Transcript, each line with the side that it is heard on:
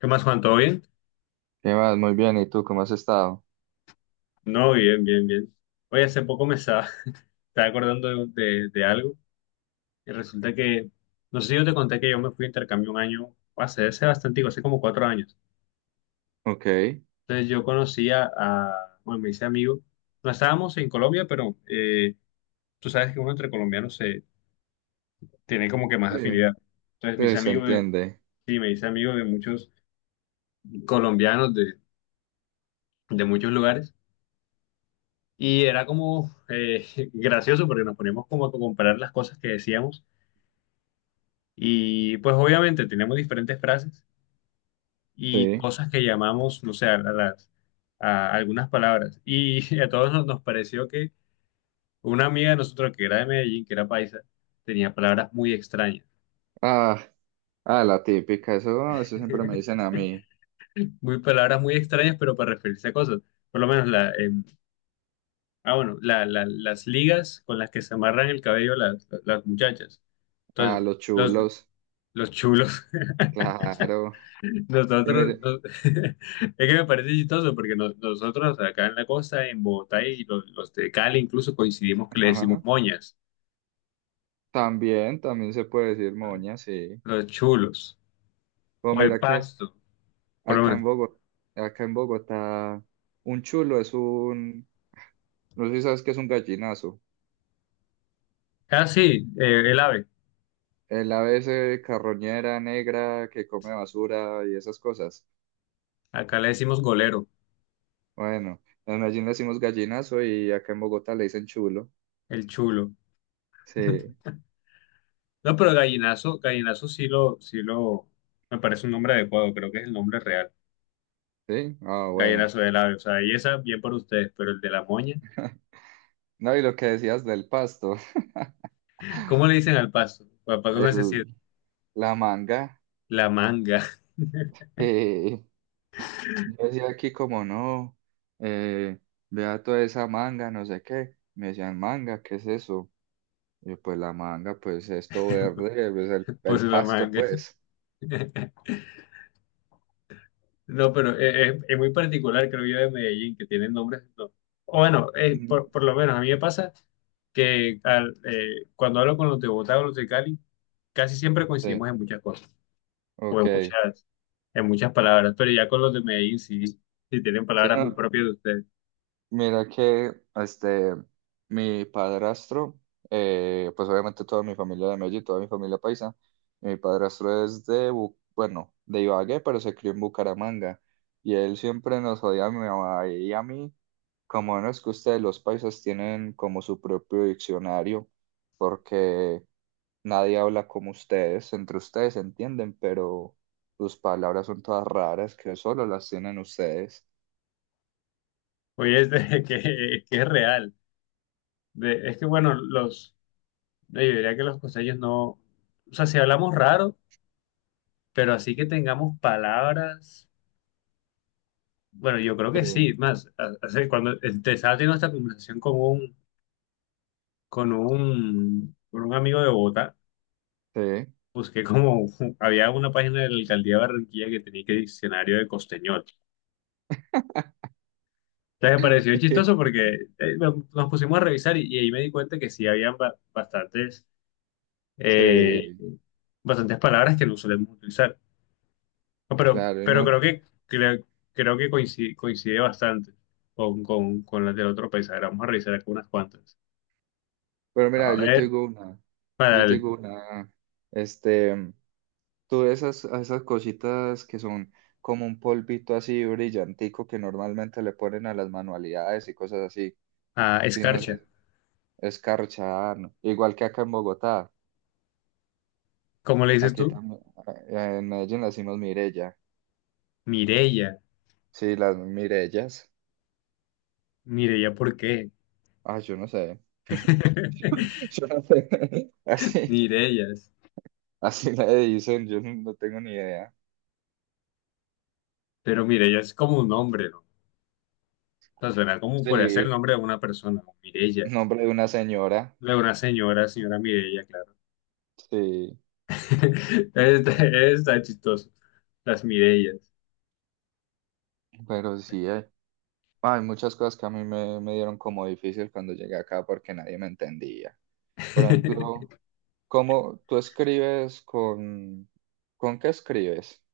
left: ¿Qué más, Juan? ¿Todo bien?
right: ¿Qué más? Muy bien, ¿y tú cómo has estado?
left: No, bien, bien, bien. Oye, hace poco me estaba, estaba acordando de algo y resulta que, no sé si yo te conté que yo me fui a intercambio un año, hace bastante, hace como cuatro años.
right: Ok,
left: Entonces yo conocía a, bueno, me hice amigo. No estábamos en Colombia, pero tú sabes que uno entre colombianos se tiene como que más
right: sí,
left: afinidad. Entonces mis
right: sí, se
left: amigos,
right: entiende,
left: sí, me hice amigo de muchos colombianos de muchos lugares y era como gracioso porque nos poníamos como a comparar las cosas que decíamos. Y pues obviamente tenemos diferentes frases y
right: sí.
left: cosas que llamamos, no sé, a algunas palabras. Y a todos nos pareció que una amiga de nosotros que era de Medellín, que era paisa, tenía palabras muy extrañas.
right: Ah, ah, la típica, eso siempre me dicen a mí,
left: Muy palabras muy extrañas, pero para referirse a cosas. Por lo menos la, ah, bueno, la- las ligas con las que se amarran el cabello las muchachas.
right: a
left: Entonces,
right: los
left: los,
right: chulos,
left: los chulos.
right: claro. Y
left: Nosotros,
right: mire,
left: es que me parece chistoso porque nosotros acá en la costa, en Bogotá y los de Cali incluso coincidimos que le decimos
right: ajá,
left: moñas,
right: también, también se puede decir moña, sí.
left: los chulos
right: Pues
left: o el
right: mira que
left: pasto, por lo
right: acá en
left: menos.
right: Bogotá, acá en Bogotá, un chulo es un, no sé si sabes qué es un gallinazo,
left: Ah, sí, el ave.
right: el ave ese carroñera negra que come basura y esas cosas.
left: Acá le decimos golero,
right: Bueno, en Medellín le decimos gallinazo y acá en Bogotá le dicen chulo.
left: el chulo.
right: Sí,
left: No, pero gallinazo, gallinazo sí lo, me parece un nombre adecuado, creo que es el nombre real.
right: sí, ah, bueno.
left: Gallinazo del ave, o sea, y esa bien por ustedes, pero el de la moña,
right: No, y lo que decías del pasto,
left: ¿cómo le dicen al pasto? Papá, ¿cómo se
right: el,
left: dice?
right: la manga,
left: La manga,
right: eh, yo decía aquí como no, eh, vea toda esa manga, no sé qué. Me decían, manga, ¿qué es eso? Y yo, pues la manga, pues esto verde, pues el
left: pues la
right: pasto,
left: manga.
right: pues.
left: No, pero es muy particular, creo yo, de Medellín, que tienen nombres. No. O bueno,
right: Mm,
left: por lo menos a mí me pasa que cuando hablo con los de Bogotá o los de Cali, casi siempre
right: sí,
left: coincidimos en muchas cosas, o en
right: ok.
left: muchas, en muchas palabras, pero ya con los de Medellín sí tienen
right: Sí,
left: palabras muy
right: no.
left: propias de ustedes.
right: Mira que mi padrastro, pues obviamente toda mi familia de Medellín, toda mi familia paisa, mi padrastro es de, bueno, de Ibagué, pero se crió en Bucaramanga, y él siempre nos odia a mi mamá y a mí, como no es que ustedes los paisas tienen como su propio diccionario, porque nadie habla como ustedes, entre ustedes se entienden, pero sus palabras son todas raras que solo las tienen ustedes.
left: Oye, que es real. Es que, bueno, yo diría que los costeños no, o sea, si hablamos raro, pero así que tengamos palabras. Bueno, yo creo
right: Sí,
left: que sí. Más, cuando te estaba teniendo esta conversación con un amigo de Bogotá,
right: sí.
left: busqué como había una página de la alcaldía de Barranquilla que tenía que diccionario de costeñol. Entonces me pareció chistoso porque nos pusimos a revisar y ahí me di cuenta que sí habían bastantes, eh,
right: Sí.
left: bastantes palabras que no solemos utilizar. No, pero,
right: Claro, y no.
left: creo, creo que coincide, coincide bastante con las del otro país. A ver, vamos a revisar algunas cuantas.
right: Pero
left: A
right: mira, yo te
left: ver.
right: digo una,
left: para
right: yo te
left: el-
right: digo una, este, tú esas cositas que son como un polvito así brillantico que normalmente le ponen a las manualidades y cosas así,
left: a
right: si no
left: escarcha.
right: sé, escarcha, ¿no? Igual que acá en Bogotá,
left: ¿Cómo le dices
right: aquí
left: tú?
right: también, en Medellín las decimos mirella,
left: Mireya.
right: sí, las mirellas,
left: Mireya, ¿por qué?
right: ah, yo no sé, yo no sé, así,
left: Mireyas.
right: así le dicen, yo no tengo ni idea,
left: Pero Mireya es como un nombre, ¿no? O sea, suena como podría ser el
right: sí,
left: nombre de una persona, ¿no? Mireya.
right: nombre de una señora.
left: De una señora, señora Mireya, claro.
right: Sí,
left: Está, está chistoso. Las Mireyas.
right: pero sí, hay muchas cosas que a mí me dieron como difícil cuando llegué acá porque nadie me entendía. Por ejemplo, ¿cómo tú escribes con... ¿Con qué escribes?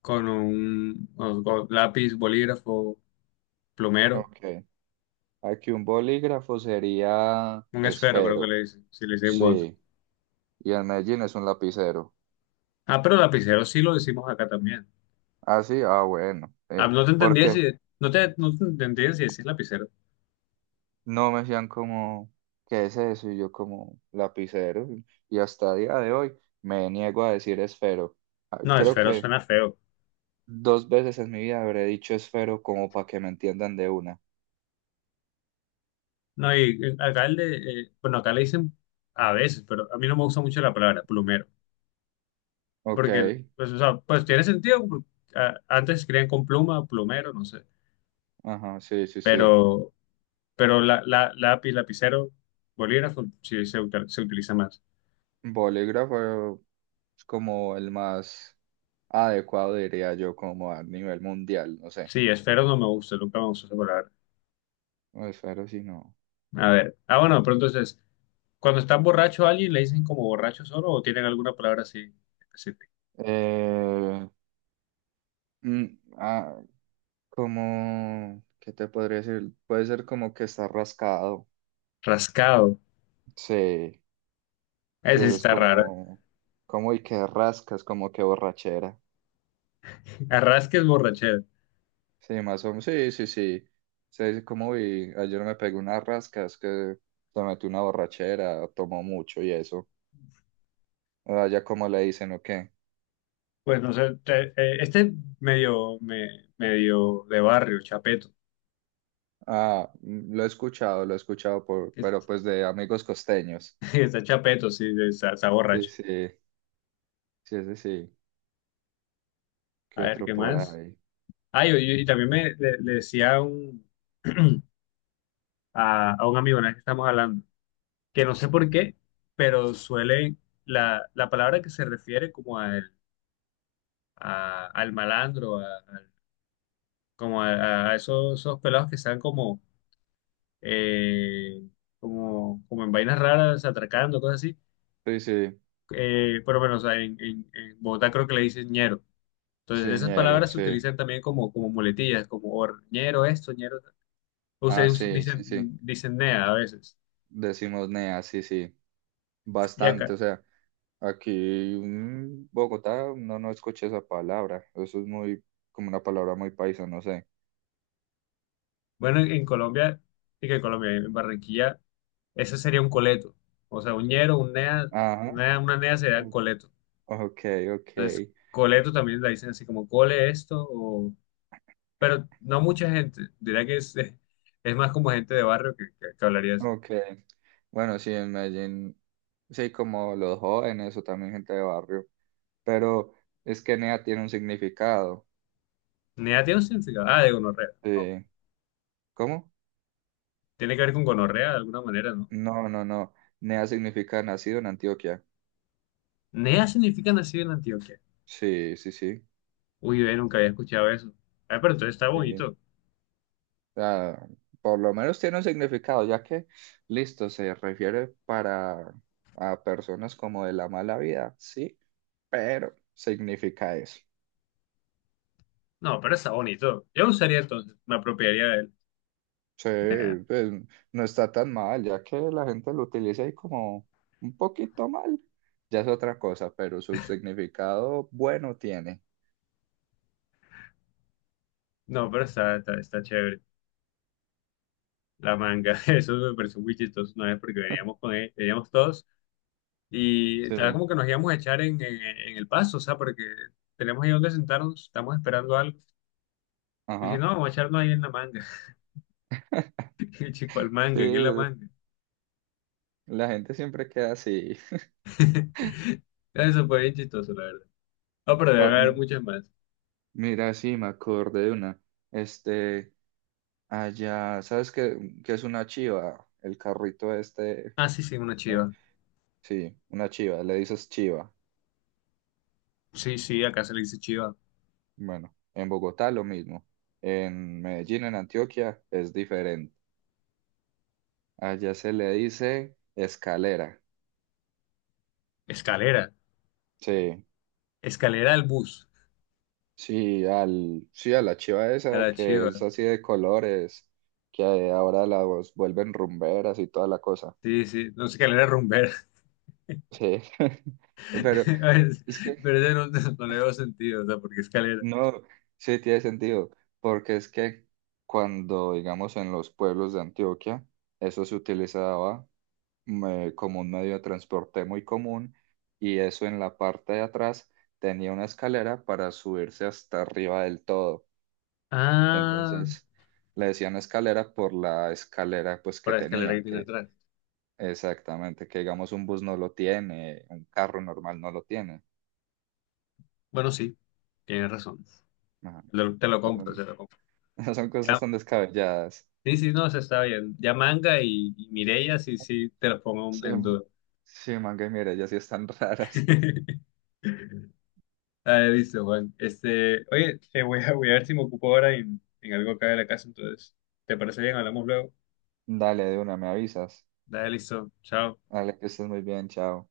left: Con un, con lápiz, bolígrafo, plumero,
right: Ok, aquí un bolígrafo sería
left: un esfero, creo que
right: esfero,
left: le dicen, si le dicen voz.
right: sí, y en Medellín es un lapicero.
left: Ah, pero lapicero sí lo decimos acá también.
right: Ah, sí, ah, bueno,
left: Ah, no te entendía si,
right: porque
left: no te entendía si decís lapicero.
right: no me decían como, ¿qué es eso? Y yo como lapicero, y hasta día de hoy me niego a decir esfero. Ah,
left: No,
right: creo
left: esfero
right: que
left: suena feo.
right: dos veces en mi vida habré dicho esfero como para que me entiendan de una.
left: No, y acá el de, bueno, acá le dicen a veces, pero a mí no me gusta mucho la palabra plumero,
right: Ok,
left: porque, pues, o sea, pues tiene sentido, porque, ah, antes escribían con pluma, plumero, no sé,
right: ajá, sí, sí, sí.
left: pero, pero lápiz, lapicero, bolígrafo, se utiliza más.
right: Bolígrafo es como el más adecuado, diría yo, como a nivel mundial, no sé.
left: Sí, esfero no me gusta, nunca me gustó esa palabra.
right: No, esfero sí, no.
left: A ver, ah, bueno, pero entonces, cuando están borracho a alguien, le dicen como borracho solo o tienen alguna palabra así ¿específica?
right: Eh, mm, ah, como, ¿qué te podría decir? Puede ser como que está rascado.
left: Rascado.
right: Sí, sí,
left: Ese
right: eso
left: sí
right: es
left: está raro.
right: como, como y que rascas, como que borrachera.
left: Arrasque es borrachera.
right: Sí, más o menos. Sí, sí, sí. Sí, como vi, ayer me pegué unas rascas que se metí una borrachera, tomó mucho y eso. Allá como le dicen, ¿o qué?
left: Pues no sé, medio de barrio, chapeto.
right: Ah, mm, lo he escuchado por, pero
left: Es-
right: pues de amigos costeños.
left: Está chapeto, sí, está, está
right: Sí,
left: borracho.
right: sí, sí, sí, sí. ¿Qué
left: A ver,
right: otro
left: ¿qué
right: por
left: más?
right: ahí?
left: Ah, y también le decía a un, a un amigo, una vez que estamos hablando, que no sé por qué, pero suele, la palabra que se refiere como a- al malandro, como a esos, esos pelados que están como eh, como, como en vainas raras, atracando, cosas así.
right: Sí, sí,
left: Pero bueno, o sea, en Bogotá creo que le dicen ñero. Entonces,
right: sí,
left: esas
right: ñero,
left: palabras se
right: sí.
left: utilizan también como, como muletillas, ñero esto, ñero. Ta-
right: Ah,
left: Ustedes
right: sí,
left: dicen,
right: sí, sí.
left: dicen nea a veces.
right: Decimos nea, sí, sí.
left: Y acá,
right: Bastante, o sea. Aquí en Bogotá no, no escuché esa palabra. Eso es muy, como una palabra muy paisa, no sé.
left: bueno, en Colombia, sí que en Colombia, en Barranquilla, ese sería un coleto. O sea, un ñero, un nea,
right: Ajá.
left: una nea sería
right: o-
left: coleto.
right: Ok, ok,
left: Entonces, coleto también la dicen así como cole esto pero no mucha gente. Diría que es más como gente de barrio que hablaría así.
right: ok. Bueno, sí, en Medellín, sí, como los jóvenes o también gente de barrio. Pero es que NEA tiene un significado.
left: NEA tiene un significado. Ah, de gonorrea. No.
right: Sí. ¿Cómo?
left: Tiene que ver con gonorrea de alguna manera, ¿no?
right: No, no, no. NEA significa nacido en Antioquia.
left: NEA significa nacido en Antioquia.
right: Sí, sí, sí.
left: Uy, ve, nunca había escuchado eso. Ah, pero entonces está
right: Sí.
left: bonito.
right: Sea, por lo menos tiene un significado, ya que, listo, se refiere para a personas como de la mala vida, sí, pero significa eso.
left: No, pero está bonito. Yo lo usaría entonces, me apropiaría de él.
right: Sí,
left: Nah,
right: pues no está tan mal, ya que la gente lo utiliza ahí como un poquito mal, ya es otra cosa, pero su significado bueno tiene.
left: no, pero está, está, está chévere. La manga, eso me pareció muy chistoso una vez porque veníamos con él, veníamos todos y estaba
right: Sí.
left: como que nos íbamos a echar en el paso, o sea, porque tenemos ahí donde sentarnos, estamos esperando algo. Y si no,
right: Ajá,
left: vamos a echarnos ahí en la manga. Y el chico al
right: sí,
left: manga, ¿qué es la manga?
right: la gente siempre queda así.
left: Eso fue bien chistoso, la verdad. Ah, pero debe
right: Oh,
left: haber
right: mm,
left: muchas más.
right: mira, sí, me acordé de una. Este, Allá, ¿sabes qué, qué es una chiva? El carrito este,
left: Ah, sí, sí, una
right: ¿eh?
left: chiva.
right: Sí, una chiva, le dices chiva.
left: Sí, sí, acá se le dice chiva.
right: Bueno, en Bogotá lo mismo. En Medellín, en Antioquia, es diferente. Allá se le dice escalera.
left: Escalera.
right: Sí,
left: Escalera al bus.
right: sí, al, sí, a la chiva
left: A la
right: esa que
left: chiva.
right: es así de colores, que ahora la vuelven rumberas y toda la cosa.
left: Sí, sí. No, escalera rumbera.
right: Sí, pero
left: A ver,
right: es que
left: pero ese no, no le veo sentido, o sea, porque escalera.
right: no, sí tiene sentido, porque es que cuando, digamos, en los pueblos de Antioquia, eso se utilizaba como un medio de transporte muy común y eso en la parte de atrás tenía una escalera para subirse hasta arriba del todo.
left: Ah,
right: Entonces le decían escalera por la escalera pues
left: por
right: que
left: la escalera que
right: tenía,
left: tiene
right: que
left: atrás.
right: exactamente, que digamos un bus no lo tiene, un carro normal no lo tiene.
left: Bueno, sí, tienes razón.
right: Ajá.
left: Te lo compro, te lo compro.
right: Son son
left: Ya.
right: cosas tan descabelladas.
left: Sí, sí, no, se está bien. Ya manga y Mireia, sí, sí, te los pongo
right: Sí,
left: en duda.
right: sí, man, que mira, ya sí están raras.
left: Ah, listo, Juan. Este, oye, voy a ver si me ocupo ahora en algo acá de la casa, entonces, ¿te parece bien? Hablamos luego.
right: Dale, de una, me avisas.
left: Dale, listo. Chao.
right: Dale, que estés muy bien, chao.